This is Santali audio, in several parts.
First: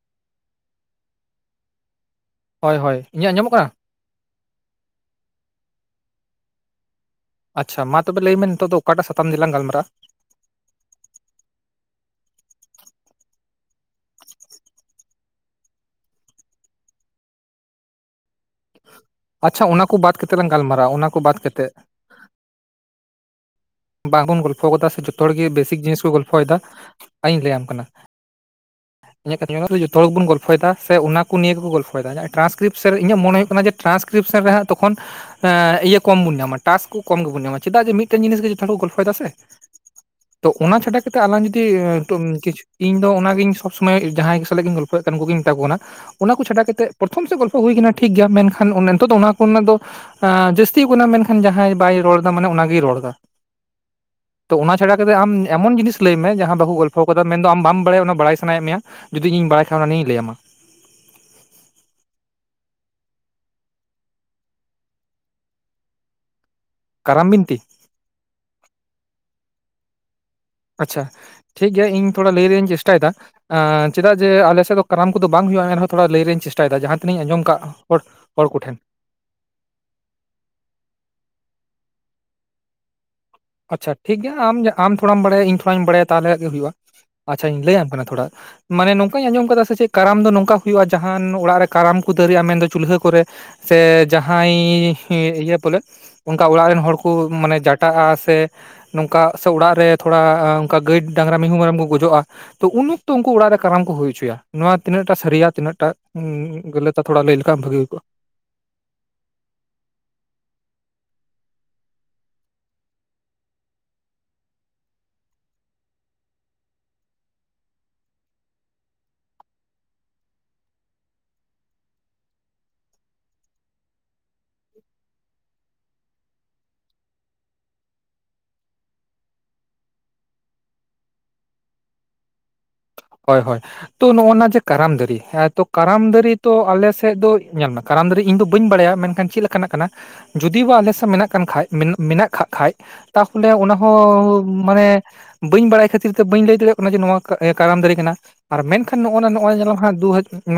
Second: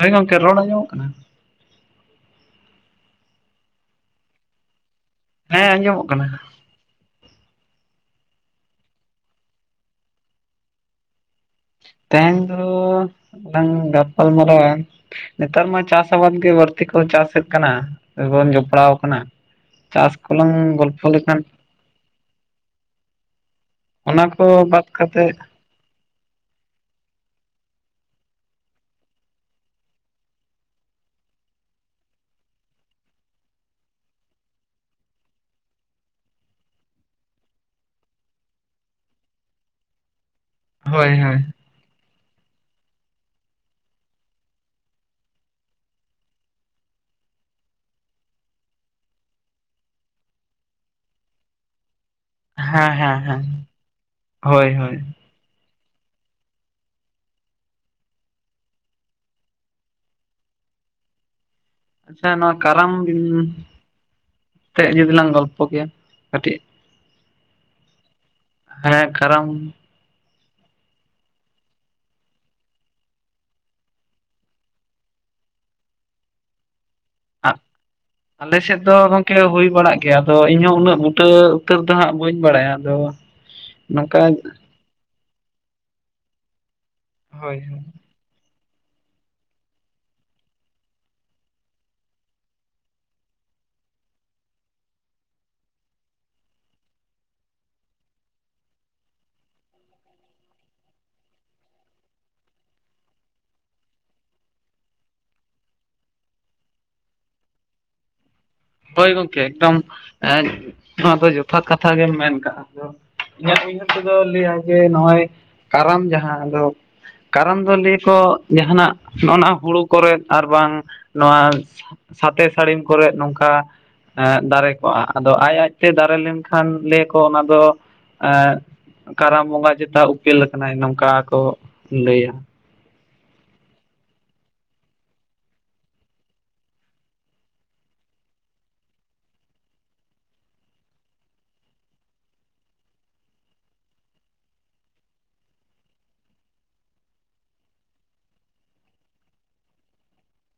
ᱦᱳᱭ ᱜᱚᱝᱠᱮ ᱨᱚᱲ ᱟᱸᱡᱚᱢᱚᱜ ᱠᱟᱱᱟ ᱾ ᱦᱳᱭ ᱦᱳᱭ, ᱤᱧᱟᱹᱜ ᱟᱸᱡᱚᱢᱚᱜ ᱠᱟᱱᱟ? ᱦᱮᱸ ᱟᱸᱡᱚᱢᱚᱜ ᱠᱟᱱᱟ ᱾ ᱟᱪᱪᱷᱟ ᱢᱟ ᱛᱚᱵᱮ ᱞᱟᱹᱭᱢᱮ ᱱᱤᱛᱚᱜ ᱫᱚ ᱚᱠᱟᱴᱟᱜ ᱥᱟᱛᱟᱢ ᱛᱮᱞᱟᱝ ᱜᱟᱞᱢᱟᱨᱟᱜᱼᱟ? ᱛᱮᱦᱮᱸᱧ ᱫᱚ ᱞᱟᱝ ᱜᱟᱯᱟᱞ ᱢᱟᱨᱟᱣᱟ᱾ ᱱᱮᱛᱟᱨ ᱢᱟ ᱪᱟᱥ ᱟᱵᱟᱫ ᱜᱮ ᱵᱟᱹᱲᱛᱤ ᱠᱚ ᱪᱟᱥᱮᱫ ᱠᱟᱱᱟ, ᱨᱮᱵᱚᱱ ᱡᱚᱯᱲᱟᱣ ᱠᱟᱱᱟ ᱟᱪᱪᱷᱟ ᱚᱱᱟ ᱾ ᱠᱚ ᱪᱟᱥ ᱵᱟᱫ ᱠᱟᱛᱮ ᱞᱟᱝ ᱠᱚᱞᱟᱝ ᱜᱟᱞᱢᱟᱨᱟᱜᱼᱟ ᱜᱚᱞᱯᱷᱚ ᱚᱱᱟ ᱠᱚ ᱞᱮᱠᱷᱟᱱ ᱵᱟᱫ ᱠᱟᱛᱮ ᱚᱱᱟ ᱵᱟᱝᱵᱚᱱ ᱠᱚ ᱜᱚᱞᱯᱷᱚ ᱵᱟᱫ ᱠᱟᱫᱟ ᱥᱮ ᱡᱚᱛᱚ ᱠᱟᱛᱮᱜ ᱦᱚᱲ ᱜᱮ ᱵᱮᱥᱤᱠ ᱡᱤᱱᱤᱥ ᱠᱚ ᱜᱚᱞᱯᱷᱚᱭᱮᱫᱟ, ᱟᱭᱤᱧ ᱞᱟᱹᱭᱟᱢ ᱠᱟᱱᱟ ᱾ [inaudible] ᱫᱚ ᱡᱚᱛᱚ ᱦᱚᱲ ᱜᱮᱵᱚᱱ ᱜᱚᱞᱯᱷᱚᱭᱮᱫᱟ, ᱥᱮ ᱚᱱᱟ ᱠᱚ ᱱᱤᱭᱟᱹ ᱜᱮᱠᱚ ᱜᱚᱞᱯᱷᱚᱭᱮᱫᱟ ᱾ ᱴᱨᱟᱱᱥᱠᱨᱤᱯ ᱥᱮᱱ ᱤᱧᱟᱹᱜ ᱢᱚᱱᱮ ᱦᱩᱭᱩᱜ ᱠᱟᱱᱟ ᱡᱮ ᱴᱨᱟᱱᱥᱠᱨᱤᱯᱥᱮᱱ ᱨᱮ ᱦᱟᱸᱜ ᱛᱚᱠᱷᱚᱱ ᱮᱸ ᱤᱭᱟᱹ ᱠᱚᱢ ᱵᱚᱱ ᱧᱟᱢᱟ ᱾ ᱴᱟᱥ ᱠᱚ ᱠᱚᱢ ᱜᱮᱵᱚᱱ ᱧᱟᱢᱟ ᱾ᱪᱮᱫᱟᱜ ᱡᱮ ᱢᱤᱫᱴᱮᱱ ᱡᱤᱱᱤᱥ ᱜᱮ ᱡᱚᱛᱚ ᱦᱚᱲ ᱠᱚ ᱜᱚᱞᱯᱷᱚᱭᱮᱫᱟ ᱥᱮ ᱾ [inaudible] ᱛᱚ ᱚᱱᱟ ᱪᱷᱟᱰᱟ ᱦᱳᱭ ᱠᱟᱛᱮ ᱦᱳᱭ ᱟᱞᱟᱝ ᱡᱩᱫᱤ ᱛᱩᱱᱠᱷᱤᱪ ᱤᱧᱫᱚ ᱚᱱᱟᱜᱤᱧ ᱥᱚᱵᱽ ᱥᱚᱢᱚᱭ ᱡᱟᱦᱟᱸᱭ ᱥᱟᱞᱟᱜ ᱜᱤᱧ ᱜᱚᱞᱯᱚᱭᱮᱫ ᱠᱟᱱ ᱩᱱᱠᱩᱜᱤᱧ ᱢᱮᱛᱟ ᱠᱚ ᱠᱟᱱᱟ᱾ ᱚᱱᱟ ᱠᱚ ᱪᱷᱟᱰᱟ ᱠᱟᱛᱮᱫ ᱯᱨᱚᱛᱷᱚᱢ ᱥᱮᱫ ᱜᱚᱞᱯᱷᱚ ᱦᱩᱭ ᱠᱟᱱᱟ ᱴᱷᱤᱠ ᱜᱮᱭᱟ ᱢᱮᱱᱠᱷᱟᱱ ᱱᱤᱛᱚᱜ ᱫᱚ ᱚᱱᱟ ᱠᱚᱨᱮᱱᱟᱜ ᱫᱚ ᱮᱸ ᱡᱟᱹᱥᱛᱤᱭ ᱠᱟᱱᱟᱭ ᱢᱮᱱᱠᱷᱟᱱ ᱡᱟᱦᱟᱸᱭ ᱵᱟᱭ ᱨᱚᱲ ᱢᱟᱱᱮ ᱚᱱᱟᱜᱮ ᱦᱮᱸ ᱨᱚᱲ ᱫᱟ ᱦᱮᱸ ᱦᱮᱸ ᱾ ᱛᱚ ᱦᱳᱭ ᱚᱱᱟ ᱪᱷᱟᱰᱟ ᱦᱳᱭ ᱠᱟᱛᱮ ᱟᱢ ᱮᱢᱚᱱ ᱡᱤᱱᱤᱥ ᱞᱟᱹᱭᱢᱮ ᱡᱟᱦᱟᱸ ᱵᱟᱠᱚ ᱜᱚᱞᱯᱷᱚ ᱠᱟᱫᱟ ᱢᱮᱱᱫᱚ ᱟᱢ ᱵᱟᱢ ᱵᱟᱲᱟᱭᱟ ᱚᱱᱟ ᱵᱟᱲᱟᱭ ᱥᱟᱱᱟᱭᱮᱫ ᱢᱮᱭᱟ, ᱡᱩᱫᱤ ᱤᱧ ᱵᱟᱲᱟᱭ ᱠᱷᱟᱱᱤᱧ ᱞᱟᱹᱭᱟᱢᱟ ᱾ ᱟᱪᱪᱷᱟ ᱱᱚᱣᱟ ᱠᱟᱨᱟᱢ ᱵᱤᱱ ᱛᱮᱜ ᱡᱩᱫᱤ ᱞᱟᱝ ᱜᱚᱞᱯᱷᱚ ᱠᱮᱭᱟ ᱠᱟᱹᱴᱤᱡ ᱠᱟᱨᱟᱢ ᱵᱤᱱᱛᱤ? ᱦᱮᱸ ᱠᱟᱨᱟᱢ᱾ ᱟᱪᱪᱷᱟ ᱴᱷᱤᱠᱜᱮᱭᱟ ᱤᱧ ᱛᱷᱚᱲᱟ ᱞᱟᱹᱭ ᱨᱮᱭᱟᱜ ᱤᱧ ᱪᱮᱥᱴᱟᱭᱮᱫᱟ, ᱮᱸ ᱪᱮᱫᱟᱜ ᱡᱮ ᱟᱞᱮ ᱥᱮᱫ ᱫᱚ ᱠᱟᱨᱟᱢ ᱠᱚᱫᱚ ᱵᱟᱝ ᱦᱩᱭᱩᱜᱼᱟ ᱾ ᱮᱱᱨᱮᱦᱚᱸ ᱛᱷᱚᱲᱟ ᱞᱟᱹᱭ ᱨᱮᱱᱟᱜ ᱤᱧ ᱪᱮᱥ ᱴᱟᱭᱫᱟ ᱡᱟᱸᱦᱟᱸ ᱛᱤᱱᱟᱹᱜ ᱤᱧ ᱟᱸᱡᱚᱢ ᱠᱟᱜ ᱦᱚᱲ ᱠᱚᱴᱷᱮᱱ᱾ ᱠᱟᱹ ᱦᱳᱭ ᱵᱟᱲᱟᱜ ᱜᱮᱭᱟ ᱾ ᱟᱫᱚ ᱤᱧᱦᱚᱸ ᱩᱱᱟᱹᱜ ᱵᱩᱴᱟᱹ ᱩᱛᱟᱹᱨ ᱫᱚ ᱦᱟᱸᱜ ᱵᱟᱹᱧ ᱵᱟᱲᱟᱭᱟ ᱾ ᱟᱫᱚ ᱟᱪᱪᱷᱟ ᱱᱚᱝᱠᱟ ᱴᱷᱤᱠᱜᱮᱭᱟ ᱟᱢ ᱡᱟ ᱛᱷᱚᱲᱟᱢ ᱵᱟᱲᱟᱭᱟ ᱤᱧ ᱛᱷᱟᱹᱲᱟᱧ ᱵᱟᱲᱟᱭᱟ ᱛᱟᱦᱚᱞᱮ ᱜᱮ ᱦᱩᱭᱩᱜᱼᱟ ᱾ ᱦᱳᱭ ᱦᱳᱭ ᱟᱪᱪᱷᱟᱧ ᱞᱟᱹᱭᱟᱢ ᱠᱟᱱᱟ ᱛᱷᱚᱲᱟ, ᱢᱟᱱᱮ ᱱᱚᱝᱠᱟᱧ ᱟᱸᱡᱚᱢ ᱠᱟᱫᱟ ᱥᱮ ᱪᱮᱫ ᱠᱟᱨᱟᱢ ᱫᱚ ᱱᱚᱝᱠᱟ ᱦᱩᱭᱩᱜᱼᱟ ᱾ ᱡᱟᱦᱟᱸᱱ ᱚᱲᱟᱜ ᱨᱮ ᱠᱟᱨᱟᱢ ᱠᱚ ᱫᱟᱹᱨᱮᱜᱼᱟ ᱾ ᱢᱮᱱᱫᱚ ᱪᱩᱞᱦᱟᱹ ᱠᱚᱨᱮ ᱥᱮ ᱡᱟᱦᱟᱸᱭ ᱤᱭᱟᱹ ᱵᱚᱞᱮ ᱚᱝᱠᱟ ᱚᱲᱟᱜ ᱨᱮᱱ ᱦᱚᱲ ᱠᱚ ᱢᱟᱱᱮ ᱡᱟᱴᱟᱜ-ᱟ ᱥᱮ ᱱᱚᱝᱠᱟ ᱥᱮ ᱚᱲᱟᱜ ᱨᱮ ᱛᱷᱚᱲᱟ ᱚᱝᱠᱟ ᱜᱟᱹᱭ ᱰᱟᱝᱨᱟ ᱢᱤᱭᱦᱩ ᱢᱮᱨᱚᱢ ᱠᱚ ᱜᱩᱡᱩᱜᱼᱟ, ᱛᱚ ᱩᱱ ᱚᱠᱛᱚ ᱩᱝᱠᱩ ᱚᱲᱟᱜ ᱨᱮ ᱠᱟᱨᱟᱢ ᱠᱚ ᱦᱩᱭ ᱦᱚᱪᱚᱭᱟ, ᱱᱚᱶᱟ ᱛᱤᱱᱟᱹᱜᱴᱟ ᱥᱟᱹᱨᱤᱭᱟ ᱛᱤᱱᱟᱹᱜ ᱴᱟ ᱩᱸ ᱜᱟᱹᱞᱤᱛᱟ ᱛᱷᱚᱲᱟᱢ ᱞᱟᱹᱭ ᱞᱮᱠᱷᱟᱱ ᱵᱷᱟᱹᱜᱤ ᱦᱩᱭ ᱠᱚᱜᱼᱟ᱾ ᱦᱳᱭ ᱜᱚᱢᱠᱮ ᱮᱠᱫᱚᱢ ᱮᱸᱫ ᱱᱚᱣᱟ ᱫᱚ ᱡᱚᱛᱷᱟᱛ ᱠᱟᱛᱷᱟ ᱜᱮᱢ ᱢᱮᱱ ᱠᱟᱜᱼᱟ᱾ ᱤᱧᱟᱹᱜ ᱩᱭᱦᱟᱹᱨ ᱛᱮᱫᱚ ᱞᱟᱹᱭᱟᱭ ᱡᱮ ᱱᱚᱸᱜᱼᱚᱭ ᱠᱟᱨᱟᱢ ᱡᱟᱦᱟᱸ ᱟᱫᱚ ᱠᱟᱨᱚᱢ ᱫᱚ ᱞᱟᱹᱭ ᱟᱠᱚ ᱡᱟᱦᱟᱸᱱᱟᱜ ᱱᱚᱜᱱᱟ ᱦᱩᱲᱩ ᱠᱚᱨᱮᱫ ᱟᱨ ᱵᱟᱝ ᱱᱚᱣᱟ ᱥᱟᱛᱮ ᱥᱟᱹᱲᱤᱢ ᱠᱚᱨᱮᱫ ᱱᱚᱝᱠᱟ ᱮᱸᱫ ᱫᱟᱨᱮ ᱠᱚᱜᱼᱟ ᱟᱫᱚ ᱟᱡ ᱟᱡᱛᱮ ᱫᱟᱨᱮ ᱞᱮᱱᱠᱷᱟᱱ ᱞᱟᱹᱭᱟ ᱠᱚ ᱚᱱᱟ ᱫᱚ ᱮᱸᱜ ᱠᱟᱨᱟᱢ ᱵᱚᱸᱜᱟ ᱪᱮᱛᱟ ᱩᱯᱮᱞ ᱠᱟᱱᱟᱭ ᱱᱚᱝᱠᱟ ᱠᱚ ᱞᱟᱹᱭᱟ᱾ ᱦᱳᱭ ᱦᱳᱭ ᱛᱚ ᱱᱚᱸᱜᱼᱱᱟ ᱡᱮ ᱠᱟᱨᱟᱢ ᱫᱟᱨᱤ ᱦᱮᱸᱛᱚ ᱠᱟᱨᱟᱢ ᱫᱟᱨᱤ ᱛᱚ ᱟᱞᱮ ᱥᱮᱫ ᱫᱚ ᱧᱮᱞ ᱢᱮ ᱠᱟᱨᱚᱢ ᱫᱟᱨᱮ ᱤᱧᱫᱚ ᱵᱟᱹᱧ ᱵᱟᱲᱟᱭᱟ ᱢᱮᱱᱠᱷᱟᱱ ᱪᱮᱫ ᱞᱮᱠᱟᱱᱟᱜ ᱠᱟᱱᱟ, ᱡᱩᱫᱤ ᱵᱟ ᱟᱞᱮ ᱥᱮᱫ ᱢᱮᱱᱟᱜ ᱠᱟᱱ ᱠᱷᱟᱡ ᱢᱮᱱᱟᱜ, ᱢᱮᱱᱟᱜ ᱠᱷᱟ ᱠᱷᱟᱡ, ᱛᱟᱦᱚᱞᱮ ᱚᱱᱟ ᱦᱚᱸ ᱢᱟᱱᱮ ᱵᱟᱹᱧ ᱵᱟᱲᱟᱭ ᱠᱷᱟᱹᱛᱤᱨ ᱛᱮ ᱵᱟᱹᱧ ᱞᱟᱹᱭ ᱫᱟᱲᱮᱭᱟᱜ ᱠᱟᱱᱟ ᱡᱮ ᱱᱚᱣᱟ ᱠᱟᱨᱟᱢ ᱫᱟᱨᱮ ᱠᱟᱱᱟ᱾ ᱟᱨ ᱢᱮᱱᱠᱷᱟᱱ ᱱᱚᱜᱼᱱᱟ ᱱᱚᱸᱜᱼᱚᱭ ᱧᱮᱞᱟᱢ ᱦᱟᱸᱜ ᱫᱩ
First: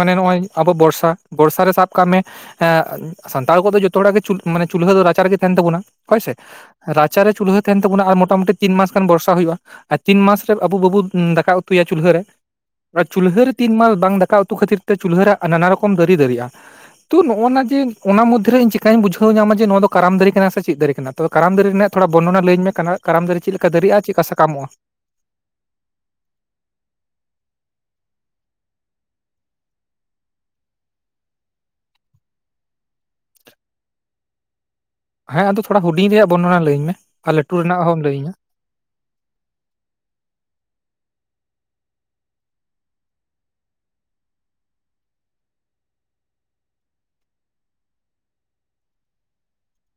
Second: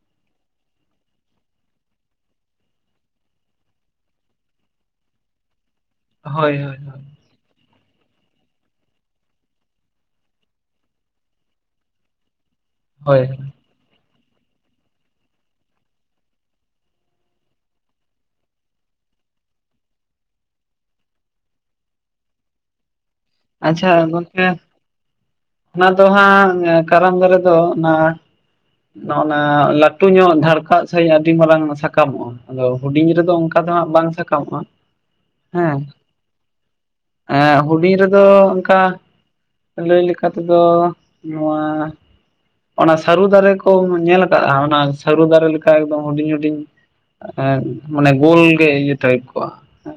ᱢᱟᱱᱮ ᱱᱚᱸᱜᱼᱚᱭ ᱟᱵᱚ ᱵᱚᱨᱥᱟ ᱵᱚᱨᱥᱟ ᱥᱟᱵ ᱠᱟᱜ ᱢᱮ ᱮᱸᱜ ᱥᱟᱱᱛᱟᱲ ᱠᱚᱫᱚ ᱡᱷᱚᱛᱚ ᱦᱚᱲᱟᱜ ᱜᱮ ᱢᱟᱱᱮ ᱪᱩᱞᱦᱟᱹ ᱫᱚ ᱨᱟᱪᱟ ᱨᱮᱜᱮ ᱛᱟᱦᱮᱸᱱ ᱛᱟᱵᱚᱱᱟ ᱦᱳᱭᱥᱮ ᱦᱳᱭ ᱦᱳᱭ ᱦᱳᱭ ᱨᱟ ᱪᱟᱨᱮ ᱪᱩᱞᱦᱟᱹ ᱛᱟᱸᱦᱮᱱ ᱛᱟᱵᱚᱱᱟ ᱟᱨ ᱢᱚᱴᱟᱢᱩᱴᱤ ᱛᱤᱱ ᱢᱟᱥ ᱜᱟᱱ ᱵᱨᱚᱥᱟ ᱦᱩᱭᱩᱜᱼᱟ, ᱟ ᱛᱤᱱᱢᱟᱥ ᱟᱵᱩ ᱵᱟᱵᱚ ᱫᱟᱠᱟ ᱩ ᱛᱩᱭᱟ ᱪᱩᱞᱦᱟᱹ ᱨᱮ ᱟᱨ ᱦᱳᱭ ᱪᱩᱞᱦᱟᱹ ᱨᱮ ᱛᱤᱱ ᱢᱟᱥ ᱵᱟᱝ ᱫᱟᱠᱟ ᱩᱛᱩ ᱠᱷᱟᱹᱛᱤᱨ ᱛᱮ ᱪᱩᱞᱦᱟᱹ ᱨᱮ ᱱᱟᱱᱟ ᱨᱚᱠᱚᱢ ᱫᱟᱨᱤ ᱫᱟᱨᱤᱜᱼᱟ᱾ ᱛᱚ ᱱᱚᱜᱼᱱᱟ ᱡᱮ ᱚᱱᱟ ᱢᱚᱫᱽᱫᱷᱨᱮ ᱤᱧ ᱪᱮᱟᱹᱧ ᱵᱩᱡᱟᱹᱣ ᱧᱟᱢᱟ ᱡᱮ ᱱᱚᱣᱟ ᱫᱚ ᱠᱟᱨᱟᱢ ᱫᱟᱨᱮ ᱠᱟᱱᱟ ᱥᱮ ᱪᱮᱫ ᱫᱟᱨᱮ ᱠᱟᱱᱟ? ᱛᱚᱵᱮ ᱠᱟᱨᱟᱢ ᱫᱟᱨᱮ ᱨᱮᱱᱟᱜ ᱛᱷᱚᱲᱟ ᱵᱚᱨᱱᱚᱱᱟ ᱞᱟᱹᱭᱟᱹ ᱢᱮ ᱠᱟᱱᱟ ᱠᱟᱨᱟᱢ ᱫᱟᱨᱮ ᱪᱮᱫ ᱞᱮᱠᱟ ᱟᱪᱪᱷᱟ ᱫᱟᱨᱮᱜᱼᱟ ᱪᱮᱫ ᱞᱮᱠᱟ ᱜᱚᱝᱠᱮ ᱥᱟᱠᱟᱢᱚᱜᱼᱟ? ᱚᱱᱟ ᱫᱚ ᱦᱟᱸᱜ ᱠᱟᱨᱟᱢ ᱫᱟᱨᱮ ᱫᱚ ᱚᱱᱟ ᱱᱚᱜᱼᱱᱟ ᱞᱟᱹᱴᱩ ᱧᱚᱜ ᱫᱷᱟᱲᱠᱟᱜ ᱥᱟᱦᱤᱡ ᱟᱹᱰᱤ ᱢᱟᱨᱟᱝ ᱥᱟᱠᱟᱢᱚᱜᱼᱟ᱾ ᱟᱫᱚ ᱦᱩᱰᱤᱧ ᱨᱮᱫᱚ ᱚᱝᱠᱟ ᱫᱚ ᱦᱟᱸᱜ ᱵᱟᱝ ᱥᱟᱠᱟᱢᱚᱜᱼᱟ᱾ ᱦᱮᱸ ᱟᱫᱚ ᱛᱷᱚᱲᱟ ᱦᱩᱰᱤᱧ ᱨᱮᱭᱟᱜ ᱵᱚᱨᱱᱚᱱᱟ ᱞᱟᱹᱭᱤᱧ ᱢᱮ ᱟᱨ ᱞᱟᱹᱴᱩ ᱨᱮᱱᱟᱜ ᱦᱚᱸᱚᱢ ᱞᱟᱹᱭ ᱤᱧᱟ᱾ ᱟᱫᱚ ᱚᱝᱠᱟ ᱞᱟᱹᱭ ᱞᱮᱠᱟ ᱛᱮᱫᱚ ᱱᱚᱣᱟ ᱚᱱᱟ ᱥᱟᱹᱨᱩ ᱫᱟᱨᱮ ᱠᱚ ᱧᱮᱞ ᱠᱟᱜᱼᱟ ᱚᱱᱟ ᱥᱟᱹᱨᱩ ᱫᱟᱨᱮ ᱞᱮᱠᱟ ᱮᱠᱫᱚᱢ ᱦᱩᱰᱤᱧ ᱦᱩᱰᱤᱧ ᱮᱸᱫ ᱢᱟᱱᱮ ᱜᱳᱞ ᱜᱮ ᱤᱭᱟᱹ ᱴᱟᱭᱤᱯ ᱠᱚᱣᱟ᱾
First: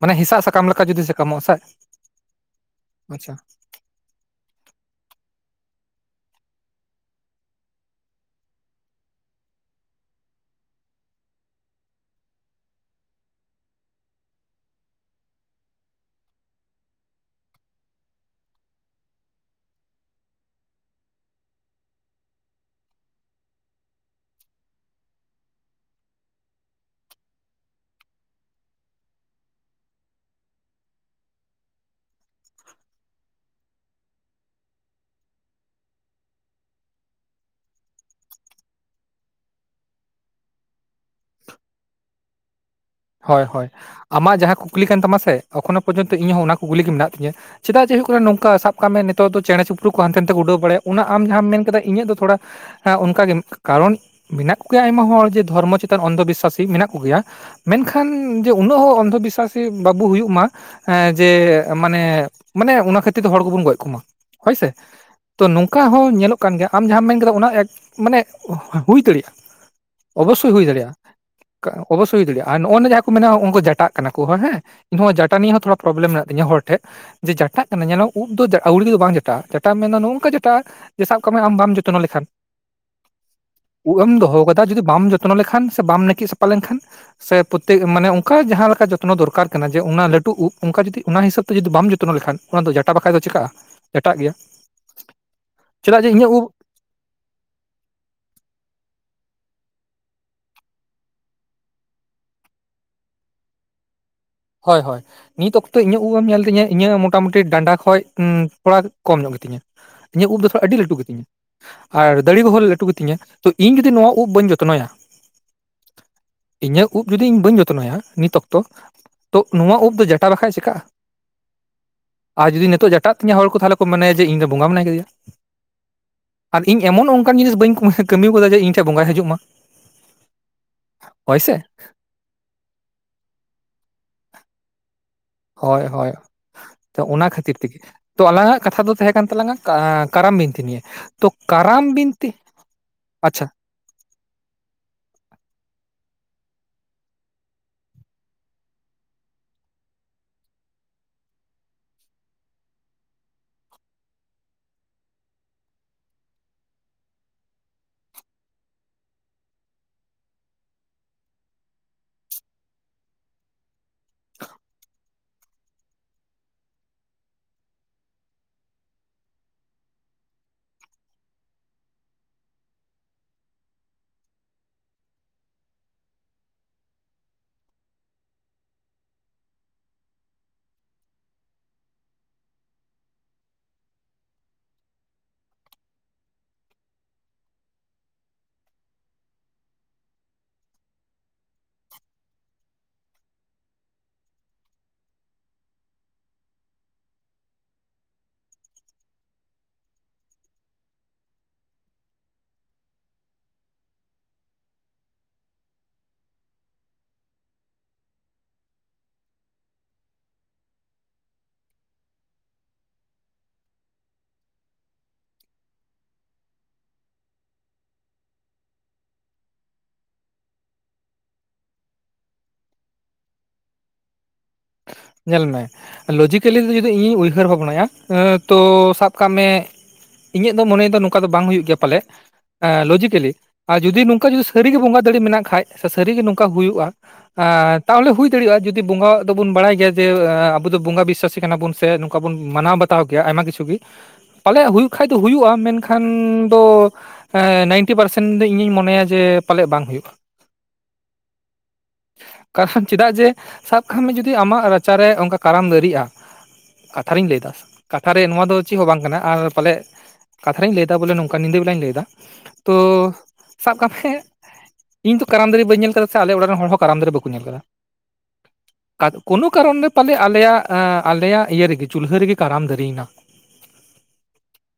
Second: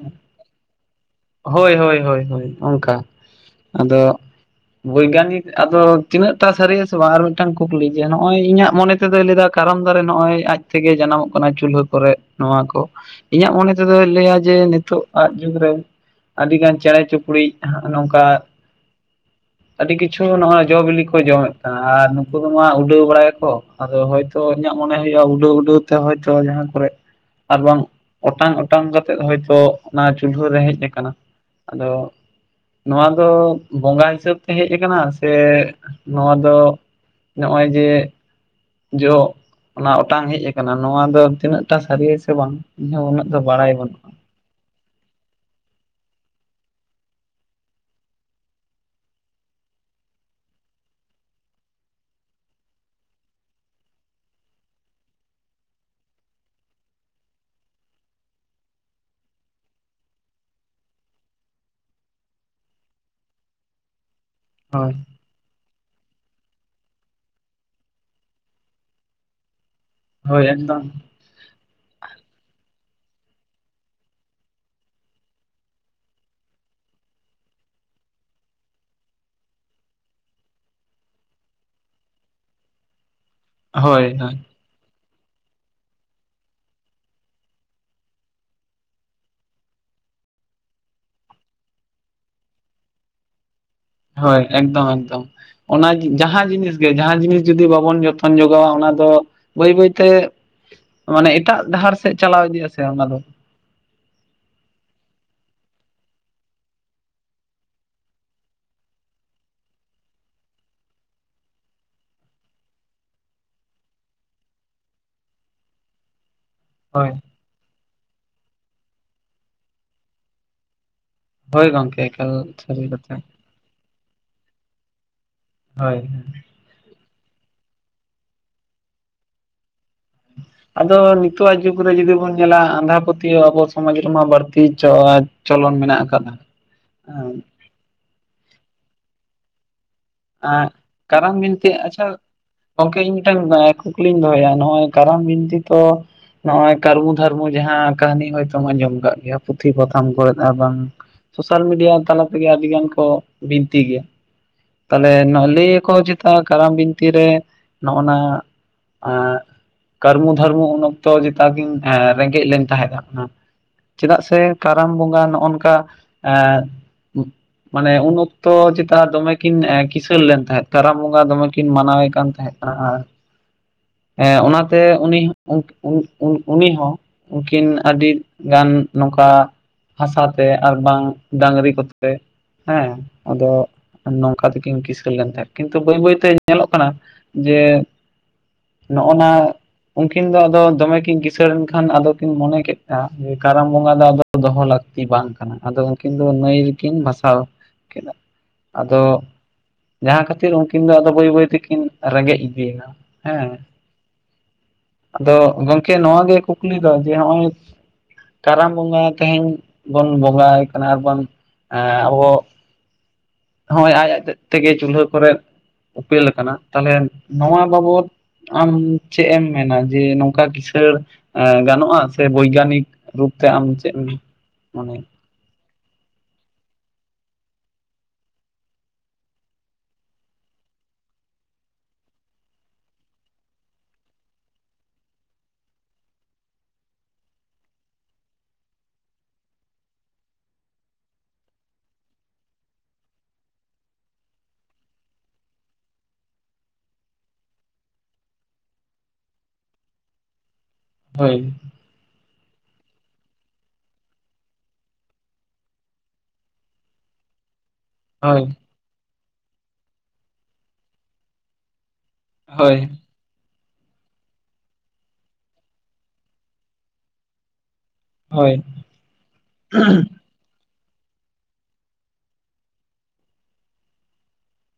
ᱢᱟᱱᱮ ᱦᱮᱸᱥᱟᱜ ᱥᱟᱠᱟᱢ ᱞᱮᱠᱟ ᱡᱩᱫᱤ ᱥᱟᱠᱟᱢᱚᱜᱼᱟ ᱥᱮ ᱦᱳᱭ ᱦᱳᱭ ᱦᱳᱭ ᱚᱝᱠᱟ, ᱟᱪᱪᱷᱟ ᱟᱫᱚ ᱵᱳᱭᱜᱟᱱᱤᱠ ᱟᱫᱚ ᱛᱤᱱᱟᱹᱜ ᱴᱟ ᱥᱟᱹᱨᱤᱜᱼᱟ ᱥᱮ ᱵᱟᱝ ᱟᱨ ᱢᱤᱫᱴᱟᱝ ᱠᱩᱠᱞᱤ ᱡᱮ ᱱᱚᱜᱼᱚᱭ ᱤᱧᱟᱹᱜ ᱢᱚᱱᱮ ᱛᱮᱫᱚᱭ ᱞᱟᱹᱭ ᱫᱟ ᱠᱟᱨᱟᱢ ᱫᱟᱨᱮ ᱱᱚᱜᱼᱚᱭ ᱟᱡ ᱛᱮᱜᱮ ᱡᱟᱱᱟᱢᱚᱜ ᱠᱟᱱᱟ ᱪᱩᱞᱦᱟᱹ ᱠᱚᱨᱮ ᱱᱚᱣᱟ ᱠᱚ, ᱤᱧᱟᱹᱜ ᱢᱚᱱᱮ ᱛᱮᱫᱚᱭ ᱞᱟᱹᱭᱟ ᱡᱮ ᱱᱤᱛᱚᱜ ᱟᱜ ᱡᱩᱜᱽ ᱨᱮ ᱟᱹᱰᱤ ᱜᱟᱱ ᱪᱮᱲᱮ ᱪᱩᱯᱲᱩ ᱱᱚᱝᱠᱟ, ᱟᱹᱰᱤ ᱠᱤᱪᱷᱩ ᱱᱚᱜᱼᱚᱭ ᱡᱚ ᱵᱤᱞᱤ ᱠᱚ ᱡᱚᱢᱮᱫ ᱠᱟᱱᱟ ᱟᱨ ᱱᱩᱠᱩ ᱫᱚ ᱢᱟ ᱩᱰᱟᱹᱣ ᱵᱟᱲᱟᱭᱟᱠᱚ᱾ ᱟᱫᱚ ᱦᱚᱭᱛᱚ ᱤᱧᱟᱹᱜ ᱢᱚᱱᱮ ᱦᱩᱭᱩᱜᱼᱟ ᱩᱰᱟᱹᱣ ᱩᱰᱟᱹᱣ ᱦᱚᱭᱛᱚ ᱡᱟᱦᱟᱸ ᱠᱚᱨᱮ ᱟᱨ ᱵᱟᱝ ᱚᱴᱟᱝ ᱚᱴᱟᱝ ᱠᱟᱛᱮᱫ ᱦᱚᱭᱛᱳ ᱚᱱᱟ ᱪᱩᱞᱦᱟᱹ ᱨᱮ ᱦᱮᱡ ᱟᱠᱟᱱ ᱠᱟᱱᱟ ᱟᱫᱚ ᱱᱚᱣᱟ ᱫᱚ ᱵᱚᱸᱜᱟ ᱦᱤᱥᱟᱹᱵ ᱛᱮ ᱦᱮᱡ ᱟᱠᱟᱱᱟ ᱥᱮ ᱱᱚᱣᱟ ᱫᱚ ᱱᱚᱜᱼᱚᱭ ᱡᱮ ᱡᱚᱜ ᱚᱱᱟ ᱚᱴᱟᱝ ᱦᱮᱡ ᱟᱠᱟᱱᱟ, ᱱᱚᱣᱟ ᱫᱚ ᱛᱤᱱᱟᱹᱜ ᱴᱟ ᱥᱟᱹᱨᱤᱭᱟ ᱥᱮ ᱵᱟᱝ? ᱤᱧ ᱦᱚᱸ ᱩᱱᱟᱹᱜ ᱫᱚ ᱦᱳᱭ ᱦᱳᱭ ᱵᱟᱲᱟᱭ ᱵᱟᱹᱱᱩᱜᱼᱟ ᱟᱢᱟᱜ ᱡᱟᱦᱟᱸ ᱠᱩᱠᱞᱤ ᱠᱟᱱ ᱛᱟᱢᱟ ᱥᱮ ᱮᱠᱷᱚᱱᱚ ᱯᱚᱨᱡᱚᱱᱛᱚ ᱤᱧᱦᱚᱸ ᱚᱱᱟ ᱠᱩᱠᱞᱤ ᱜᱮ ᱢᱮᱱᱟᱜ ᱛᱤᱧᱟᱹ᱾ ᱪᱮᱫᱟᱜ ᱡᱮ ᱦᱩᱭᱩᱜ ᱠᱟᱱᱟ ᱱᱚᱝᱠᱟ ᱥᱟᱵ ᱠᱟᱜ ᱢᱮ ᱱᱤᱛᱚᱜ ᱫᱚ ᱪᱮᱲᱮ ᱪᱩᱯᱨᱩ ᱠᱚ ᱦᱟᱱᱛᱮ ᱱᱟᱛᱮ ᱠᱚ ᱩᱰᱟᱹᱣ ᱵᱟᱲᱟᱭᱟ ᱚᱱᱟ ᱟᱢ ᱡᱟᱦᱟᱸᱢ ᱢᱮᱱ ᱠᱮᱫᱟ ᱤᱧᱟᱹᱜ ᱫᱚ ᱛᱷᱚᱲᱟ ᱦᱮᱸ ᱚᱱᱠᱟᱜᱮ ᱠᱟᱨᱚᱱ ᱢᱮᱱᱟᱜ ᱠᱚ ᱜᱮᱭᱟ ᱟᱭᱢᱟ ᱦᱚᱲ ᱡᱮ ᱫᱷᱚᱨᱢᱚ ᱪᱮᱛᱟᱱ ᱚᱱᱫᱷᱚ ᱵᱤᱥᱥᱟᱥᱤ ᱢᱮᱱᱟᱜ ᱠᱚᱜᱮᱭᱟ᱾ ᱢᱮᱱᱠᱷᱟᱱ ᱡᱮ ᱩᱱᱟᱹᱜ ᱦᱚᱸ ᱚᱱᱫᱷᱚ ᱵᱤᱥᱥᱟᱥᱤ ᱵᱟᱵᱚ ᱦᱩᱭᱩᱜ ᱢᱟ᱾ ᱮᱸ ᱡᱮ ᱢᱟᱱᱮ ᱢᱟᱱᱮ ᱚᱱᱟ ᱠᱷᱟᱹᱛᱤᱨ ᱛᱮ ᱦᱚᱲ ᱠᱚᱵᱚᱱ ᱜᱚᱡ ᱠᱚᱢᱟ᱾ ᱦᱚᱭᱥᱮ? ᱦᱳᱭ ᱛᱚ ᱱᱚᱝᱠᱟ ᱦᱚᱸ ᱧᱮᱞᱚᱜ ᱠᱟᱱ ᱜᱮᱭᱟ, ᱟᱢ ᱡᱟᱸᱦᱟᱸᱢ ᱢᱮᱱ ᱠᱮᱫᱟ ᱚᱱᱟ ᱮᱠ ᱢᱟᱱᱮ ᱦᱩᱭ ᱫᱟᱹᱲᱮᱜᱼᱟ᱾ ᱦᱳᱭ ᱚᱵᱚᱥᱥᱳᱭ ᱦᱩᱭ ᱮᱠᱫᱚᱢ ᱫᱟᱲᱮᱭᱟᱜᱼᱟ, ᱚᱱᱠᱟ ᱚᱵᱚᱥᱥᱳᱭ ᱦᱩᱭ ᱫᱟᱲᱮᱭᱟᱜᱼᱟ᱾ ᱟᱨ ᱱᱚᱜᱱᱚᱶᱟ ᱡᱟᱦᱟᱸ ᱠᱚ ᱢᱮᱱᱟᱜ ᱩᱱᱠᱩ ᱡᱟᱴᱟᱜ ᱠᱟᱱᱟ ᱠᱚ ᱦᱮ ᱱᱚᱣᱟ ᱡᱟᱴᱟ ᱱᱤᱭᱮ ᱦᱚᱸ ᱛᱷᱚᱲᱟ ᱯᱨᱚᱵᱽᱞᱮᱢ ᱢᱮᱱᱟᱜ ᱛᱤᱧᱟᱹ ᱦᱚᱲ ᱴᱷᱮᱱ᱾ ᱡᱮ ᱡᱟᱴᱟᱜ ᱠᱟᱱᱟ ᱡᱮᱱᱚ ᱩᱫ ᱫᱚ ᱟᱹᱣᱲᱤᱜ ᱫᱚ ᱵᱟᱝ ᱡᱟᱴᱟᱜᱼᱟ ᱡᱟᱴᱟᱢ ᱢᱮᱱ ᱱᱚᱜᱼᱚ ᱱᱚᱝᱠᱟ ᱡᱟᱴᱟᱜᱼᱟ, ᱡᱮ ᱥᱟᱵ ᱠᱟᱜ ᱢᱮ ᱟᱢ ᱵᱟᱢ ᱡᱚᱛᱱᱚ ᱞᱮᱠᱷᱟᱱ᱾ [inaudible] ᱩᱵ ᱦᱳᱭ ᱮᱢ ᱦᱳᱭ ᱫᱚᱦᱚᱣ ᱠᱟᱫᱟ ᱡᱩᱫᱤ ᱵᱟᱢ ᱡᱚᱛᱱᱚ ᱞᱮᱠᱷᱟᱱ ᱥᱮ ᱵᱟᱢ ᱱᱟᱹᱠᱤᱡ ᱥᱟᱯᱷᱟ ᱞᱮᱱᱠᱷᱟᱱ, ᱥᱮ ᱯᱨᱚᱛᱛᱮᱠ ᱢᱟᱱᱮ ᱚᱱᱠᱟ ᱡᱟᱦᱟᱸ ᱞᱮᱠᱟ ᱡᱚᱛᱱᱚ ᱫᱚᱨᱠᱟᱨ ᱠᱟᱱᱟ ᱡᱮ ᱚᱱᱟ ᱞᱟᱹᱴᱩ ᱩᱵ ᱚᱱᱠᱟ ᱡᱩᱫᱤ ᱚᱱᱟ ᱦᱤᱥᱟᱹᱵᱽ ᱛᱮ ᱡᱩᱫᱤ ᱵᱟᱢ ᱡᱚᱛᱱᱚ ᱞᱮᱠᱷᱟᱱ ᱚᱱᱟᱫᱚ ᱡᱟᱴᱟ ᱵᱟᱠᱷᱟᱱ ᱫᱚ ᱪᱤᱠᱟᱹᱜᱼᱟ᱾ ᱡᱟᱴᱟᱜ ᱜᱮᱭᱟ ᱦᱳᱭ ᱮᱠᱫᱚᱢ ᱮᱠᱫᱚᱢ ᱚᱱᱟ ᱪᱮᱫᱟᱜ ᱡᱮ ᱤᱧᱟᱹᱜ ᱩᱵ ᱡᱟᱦᱟᱸ ᱡᱤᱱᱤᱥ ᱡᱮ ᱡᱟᱦᱟᱸ ᱡᱤᱱᱤᱥ ᱡᱩᱫᱤ ᱵᱟᱵᱚᱱ ᱡᱚᱛᱚᱱ ᱡᱚᱜᱟᱣᱟ, ᱚᱱᱟ ᱫᱚ ᱵᱟᱹᱭ ᱵᱟᱹᱭᱛᱮ ᱢᱟᱱᱮ ᱮᱴᱟᱜ ᱰᱟᱦᱟᱨ ᱥᱮᱫ ᱪᱟᱞᱟᱣ ᱤᱫᱤᱜᱼᱟ ᱥᱮ ᱚᱱᱟ ᱫᱚ᱾ ᱦᱳᱭ ᱦᱳᱭ ᱱᱤᱛ ᱚᱠᱛᱚ ᱤᱧᱟᱹᱜ ᱩᱵᱮᱢ ᱧᱮᱞ ᱛᱤᱧᱟᱹ ᱤᱧᱟᱹᱜ ᱢᱚᱴᱟᱢᱩᱴᱤ ᱰᱟᱸᱰᱟ ᱠᱷᱚᱡ ᱩᱸ ᱛᱷᱚᱲᱟ ᱠᱚᱢ ᱧᱚᱜ ᱜᱮᱛᱤᱧᱟ᱾ ᱤᱧᱟᱹᱜ ᱩᱵ ᱫᱚ ᱛᱷᱚᱲᱟ ᱟᱹᱰᱤ ᱞᱟᱴᱩ ᱜᱮᱛᱤᱧᱟ᱾ ᱟᱨ ᱫᱟᱨᱮ ᱠᱚᱦᱚᱸ ᱞᱟᱹᱴᱩ ᱜᱮᱛᱤᱧᱟ ᱛᱚ ᱤᱧ ᱡᱩᱫᱤ ᱱᱚᱣᱟ ᱩᱵ ᱵᱟᱹᱧ ᱡᱚᱛᱱᱚᱭᱟ, [inaudible] ᱤᱧᱟᱹᱜ ᱩᱵ ᱦᱳᱭ ᱡᱩᱫᱤ ᱤᱧ ᱵᱟᱹᱧ ᱡᱚᱛᱱᱚᱭᱟ ᱱᱤᱛ ᱚᱠᱛᱚ ᱛᱚ ᱱᱚᱣᱟ ᱩᱵ ᱫᱚ ᱡᱟᱴᱟ ᱵᱟᱠᱷᱟᱡ ᱪᱤᱠᱟᱜᱼᱟ ᱦᱳᱭ ᱜᱚᱝᱠᱮ ᱮᱠᱟᱞ ᱟᱨ ᱡᱩᱫᱤ ᱥᱟᱹᱨᱤ ᱱᱤᱛᱚᱜ ᱠᱟᱛᱷᱟ ᱡᱟᱴᱟᱜ ᱛᱤᱧᱟᱹ ᱦᱚᱲ ᱠᱚ ᱛᱟᱦᱚᱞᱮ ᱠᱷ ᱠᱚ ᱢᱚᱱᱮᱭᱟ ᱡᱮ ᱤᱧ ᱫᱚ ᱵᱚᱸᱜᱟ ᱢᱮᱱᱟᱭ ᱠᱟᱫᱮᱭᱟ᱾ ᱦᱳᱭ ᱟᱨ ᱤᱧ ᱮᱢᱚᱱ ᱚᱱᱠᱟᱱ ᱡᱤᱱᱤᱥ ᱵᱟᱹᱧ ᱠᱟᱹᱢᱤᱣ ᱠᱟᱫᱟ ᱡᱮ ᱤᱧ ᱴᱷᱮᱱ ᱵᱚᱸᱜᱟᱭ ᱦᱤᱡᱩᱜ ᱢᱟ᱾ ᱟᱫᱚ ᱦᱳᱭ ᱱᱤᱛᱚᱜᱼᱟ ᱥᱮ ᱡᱩᱜᱽ ᱜᱩᱨᱮ ᱡᱩᱫᱤ ᱵᱚᱱ ᱧᱮᱞᱟ ᱟᱸᱫᱷᱟ ᱯᱟᱹᱛᱭᱟ ᱥᱚᱢᱟᱡᱽ ᱨᱮ ᱵᱟᱹᱲᱛᱤ ᱪᱚ ᱪᱚᱞᱚᱱ ᱦᱳᱭ ᱢᱮᱱᱟᱜ ᱦᱳᱭ ᱟᱠᱟᱫᱟ᱾ ᱛᱚ [unintelligible] ᱛᱚ ᱟᱞᱟᱝᱟᱜ ᱠᱟᱛᱷᱟ ᱫᱚ ᱛᱟᱦᱮᱸ ᱠᱟᱱ ᱛᱟᱞᱟᱝᱟ, ᱟᱻ ᱠᱟᱨᱟᱢ ᱵᱤᱱᱛᱤ ᱟᱸ ᱱᱤᱭᱟᱹ ᱛᱚ ᱵᱤᱱᱛᱤ ᱠᱟᱨᱟᱢ ᱟᱪᱪᱷᱟ ᱵᱤᱱᱛᱤ, ᱟᱪᱪᱷᱟ ᱞᱤᱧ ᱫᱚᱦᱚᱭᱟ ᱱᱚᱜᱼᱚᱭ ᱠᱚᱨᱟᱢ ᱵᱤᱱᱛᱤ ᱛᱚ ᱱᱚᱜ-ᱚᱭ ᱠᱟᱹᱨᱢᱩ ᱫᱷᱟᱨᱢᱩ ᱡᱟᱦᱟᱸ ᱠᱟᱹᱦᱱᱤ ᱦᱚᱭᱛᱳ ᱟᱸᱡᱚᱢ ᱟᱠᱟᱫ ᱜᱮᱭᱟ ᱯᱩᱛᱷᱤ ᱯᱟᱛᱷᱟᱢ ᱠᱚᱨᱮ ᱫᱚ, ᱟᱨ ᱵᱟᱝ ᱥᱳᱥᱟᱞ ᱢᱤᱰᱤᱭᱟ ᱛᱟᱞᱟ ᱛᱮᱜᱮ ᱟᱹᱰᱤ ᱜᱟᱱ ᱠᱚ ᱵᱤᱱᱛᱤ ᱜᱮᱭᱟ᱾ ᱛᱟᱦᱞᱮ ᱞᱟᱹᱭ ᱟᱠᱚ ᱪᱮᱛᱟ ᱠᱟᱨᱟᱢ ᱵᱤᱱᱛᱥ ᱨᱮ ᱱᱚᱜ ᱱᱚᱣᱟ, ᱟᱻ ᱠᱟᱨᱢᱩ ᱫᱷᱟᱨᱢᱚ ᱩᱱ ᱚᱠᱛᱚ ᱪᱮᱛᱟ ᱠᱤᱱ ᱨᱮᱸᱜᱮᱡ ᱞᱮᱱ ᱛᱟᱦᱮᱸᱫ-ᱟ᱾ ᱪᱮᱫᱟᱜ ᱥᱮ ᱠᱟᱨᱟᱢ ᱵᱚᱸᱜᱟ ᱱᱚᱜᱼᱚ ᱱᱚᱝᱠᱟ᱾ ᱟᱻ ᱢᱟᱱᱮ ᱩᱱ ᱚᱠᱛᱚ ᱪᱮᱛᱟ ᱫᱚᱢᱮ ᱠᱤᱱ ᱠᱤᱥᱟᱹᱬ ᱞᱮᱱ ᱛᱟᱦᱮᱸᱫᱽ ᱠᱟᱨᱟᱢ ᱵᱚᱸᱜᱟ ᱫᱚᱢᱮ ᱠᱤᱱ ᱢᱟᱱᱟᱣᱮ ᱠᱟᱱ ᱛᱟᱦᱮᱸᱫᱽ ᱠᱟᱱᱟ ᱟᱨ, ᱦᱮ ᱚᱱᱟᱛᱮ ᱩᱱᱤ, ᱩᱱ-ᱩᱱ-ᱩᱱ-ᱩᱱᱤ ᱦᱚᱸ, ᱩᱱᱠᱤᱱ ᱟᱰᱤᱜᱟᱱ ᱱᱚᱝᱠᱟ᱾ ᱦᱟᱥᱟ ᱛᱮ ᱟᱨ ᱵᱟᱝ ᱰᱟᱝᱨᱤ ᱠᱚᱛᱮ ᱦᱮᱸ ᱟᱫᱚ, ᱱᱚᱝᱠᱟ ᱛᱮᱠᱤᱱ ᱠᱤᱥᱟᱹᱲ ᱞᱮᱱ ᱛᱟᱦᱮᱸᱫ ᱠᱤᱱᱛᱩ ᱵᱟᱹᱭ-ᱵᱟᱹᱭ ᱛᱮ ᱧᱮᱞᱚᱜ ᱠᱟᱱᱟ ᱡᱮ, ᱱᱚᱜ ᱱᱚᱣᱟ, ᱩᱱᱠᱤᱱ ᱫᱚ ᱟᱫᱚ ᱫᱚᱢᱮ ᱠᱤᱱ ᱠᱤᱥᱟᱹᱬ ᱮᱱ ᱠᱷᱟᱱ ᱟᱫᱚ ᱠᱤᱱ ᱢᱚᱱᱮ ᱠᱮᱫᱽᱼᱟ ᱠᱟᱨᱟᱢ ᱵᱚᱸᱜᱟ ᱫᱚ ᱟᱫᱚ, ᱫᱚᱦᱚ ᱞᱟᱹᱠᱛᱤ ᱵᱟᱝ ᱠᱟᱱᱟ ᱟᱫᱚ ᱩᱱᱠᱤᱱ ᱫᱚ ᱱᱟᱹᱭ ᱨᱮᱠᱤᱱ ᱵᱟᱥᱟᱣ ᱠᱮᱫᱟ᱾ ᱟᱫᱚ, ᱡᱟᱦᱟᱸ ᱠᱷᱟᱹᱛᱤᱨ ᱩᱱᱠᱤᱱ ᱫᱚ ᱟᱫᱚ ᱵᱟᱹᱭ- ᱵᱟᱹᱭ ᱛᱮᱠᱤᱱ ᱨᱮᱸᱜᱮᱡᱽ ᱤᱫᱤᱭᱮᱱᱟ ᱦᱮᱸ᱾ ᱟᱫᱚ ᱜᱚᱢᱠᱮ ᱱᱚᱣᱟ ᱜᱮ ᱠᱩᱠᱞᱤ ᱫᱚ ᱡᱮ ᱦᱚᱸᱜᱼᱚᱭ᱾ ᱠᱟᱨᱟᱢ ᱵᱚᱸᱜᱟ ᱛᱮᱦᱮᱧ ᱵᱚᱱ ᱵᱚᱸᱜᱟ ᱟᱭ ᱠᱟᱱᱟ ᱟᱨᱵᱟᱝ ᱟᱵᱚ, ᱱᱚᱜᱚᱭ ᱟᱡ ᱟᱡ ᱛᱮᱫᱽ ᱛᱮᱜᱮ ᱪᱩᱞᱦᱟᱹ ᱠᱚᱨᱮᱜ ᱩᱯᱮᱞ ᱟᱠᱟᱱᱟ ᱛᱟᱦᱚᱞᱮ ᱱᱚᱣᱟ ᱵᱟᱵᱚᱫ, ᱟᱢ ᱪᱮᱫᱽ ᱮᱢ ᱢᱮᱱᱟ ᱡᱮ ᱱᱚᱝᱠᱟ ᱠᱤᱥᱟᱹᱲ ᱜᱟᱱᱚᱜ-ᱟ ᱥᱮ ᱵᱳᱭᱜᱟᱱᱤᱠ ᱨᱩᱯᱛᱮ ᱟᱢ ᱪᱮᱫ ᱮᱢ ᱢᱚᱱᱮ-ᱟ᱾ ᱧᱮᱞ ᱢᱮ ᱞᱚᱡᱤᱠᱮᱞᱤ ᱫᱚ ᱡᱩᱫᱤ ᱤᱧᱤᱧ ᱩᱭᱦᱟᱹᱨ ᱵᱷᱟᱵᱽᱱᱟᱭᱟ ᱛᱚ ᱥᱟᱵ ᱠᱟᱜ ᱢᱮ, ᱤᱧᱟᱹᱜ ᱫᱚ ᱢᱚᱱᱮ ᱫᱚ ᱱᱚᱝᱠᱟ ᱫᱚ ᱵᱟᱝ ᱦᱩᱭᱩᱜ ᱜᱮᱭᱟ ᱯᱟᱞᱮ, ᱞᱚᱡᱤᱠᱮᱞᱤ ᱟᱨ ᱡᱩᱫᱤ ᱱᱚᱝᱠᱟ ᱡᱩᱫᱤ ᱥᱟᱹᱨᱤᱜᱮ ᱵᱚᱸᱜᱟ ᱫᱟᱲᱮ ᱢᱮᱱᱟᱜ ᱠᱷᱟᱡ ᱥᱮ ᱥᱟᱹᱨᱤᱜᱮ ᱱᱚᱝᱠᱟ ᱦᱩᱭᱩᱜᱼᱟ᱾ ᱛᱟᱦᱚᱞᱮ ᱦᱩᱭ ᱫᱟᱲᱮᱭᱟᱜᱼᱟ ᱡᱩᱚᱫᱤ ᱵᱚᱸᱜᱟ, ᱟᱫᱚᱵᱚᱱ ᱵᱟᱲᱟᱭ ᱜᱮᱭᱟ ᱡᱮ ᱟᱵᱚ ᱫᱚ ᱵᱚᱸᱜᱟ ᱵᱤᱥᱟᱥᱤ ᱠᱟᱱᱟᱵᱚᱱ ᱥᱮ ᱱᱚᱝᱠᱟ ᱵᱚᱱ ᱢᱟᱱᱟᱣ ᱵᱟᱛᱟᱣ ᱜᱮᱭᱟ ᱟᱭᱢᱟ ᱠᱤᱪᱷᱩ ᱜᱮ᱾ ᱯᱟᱞᱮᱭᱟᱜ ᱦᱩᱭᱩᱜ ᱠᱷᱟᱡ ᱫᱚ ᱦᱩᱭᱩᱜᱼᱟ ᱢᱮᱱᱠᱷᱟᱱ ᱫᱚ, ᱱᱟᱭᱤᱱᱴᱤ ᱯᱟᱨᱥᱮᱱᱴ ᱤᱧᱤᱧ ᱢᱚᱱᱮᱭᱟ ᱡᱮ ᱯᱟᱞᱮᱫ ᱵᱟᱝ ᱦᱩᱭᱩᱜᱼᱟ᱾ ᱦᱳᱭ, ᱠᱟᱨᱚᱱ ᱪᱮᱫᱟᱜ ᱡᱮ ᱥᱟᱵᱽ ᱠᱟᱜ ᱢᱮ ᱡᱩᱫᱤ ᱟᱢᱟᱜ ᱨᱟᱪᱟᱨᱮ ᱚᱱᱠᱟ ᱠᱟᱨᱟᱢ ᱫᱟᱨᱤᱜᱼᱟ, ᱠᱟᱛᱷᱟ ᱨᱤᱧ ᱞᱟᱹᱭᱮᱫᱟ ᱠᱟᱛᱷᱟᱨᱮ ᱦᱳᱭ ᱱᱚᱣᱟ ᱫᱚ, ᱪᱮᱫ ᱦᱚᱸ ᱵᱟᱝ ᱠᱟᱱᱟ ᱟᱨ ᱯᱟᱞᱮ ᱠᱟᱛᱷᱟ ᱨᱤᱧ ᱞᱟᱹᱭᱮᱫᱟ ᱵᱚᱞᱮ ᱱᱚᱝᱠᱟ ᱧᱤᱫᱟᱹ ᱵᱮᱞᱟᱧ ᱞᱟᱹᱭᱮᱫᱟ, ᱛᱚ ᱦᱳᱭ ᱥᱟᱵᱽ ᱠᱟᱜ ᱢᱮ ᱤᱧ ᱛᱚ ᱠᱟᱨᱟᱢ ᱫᱟᱨᱮ ᱵᱟᱹᱧ ᱧᱮᱞ ᱟᱠᱟᱫᱟ ᱥᱮ ᱟᱞᱮ ᱚᱲᱟᱜ ᱨᱮᱱ ᱦᱚᱲ ᱦᱚᱸ ᱠᱟᱨᱟᱢ ᱫᱟᱨᱮ ᱵᱟᱠᱚ ᱧᱮᱞ ᱟᱠᱟᱫᱟ᱾ ᱦᱳᱭ᱾ ᱠᱳᱱᱳ ᱠᱟᱨᱚᱱ ᱨᱮ ᱯᱟᱞᱮ ᱟᱞᱮᱭᱟᱜ ᱟᱞᱮᱭᱟᱜ ᱤᱭᱟᱹ ᱨᱮᱜᱮ ᱪᱩᱞᱦᱟᱹ ᱨᱮᱜᱮ ᱠᱟᱨᱟᱢ ᱫᱟᱨᱤᱭᱮᱱᱟ᱾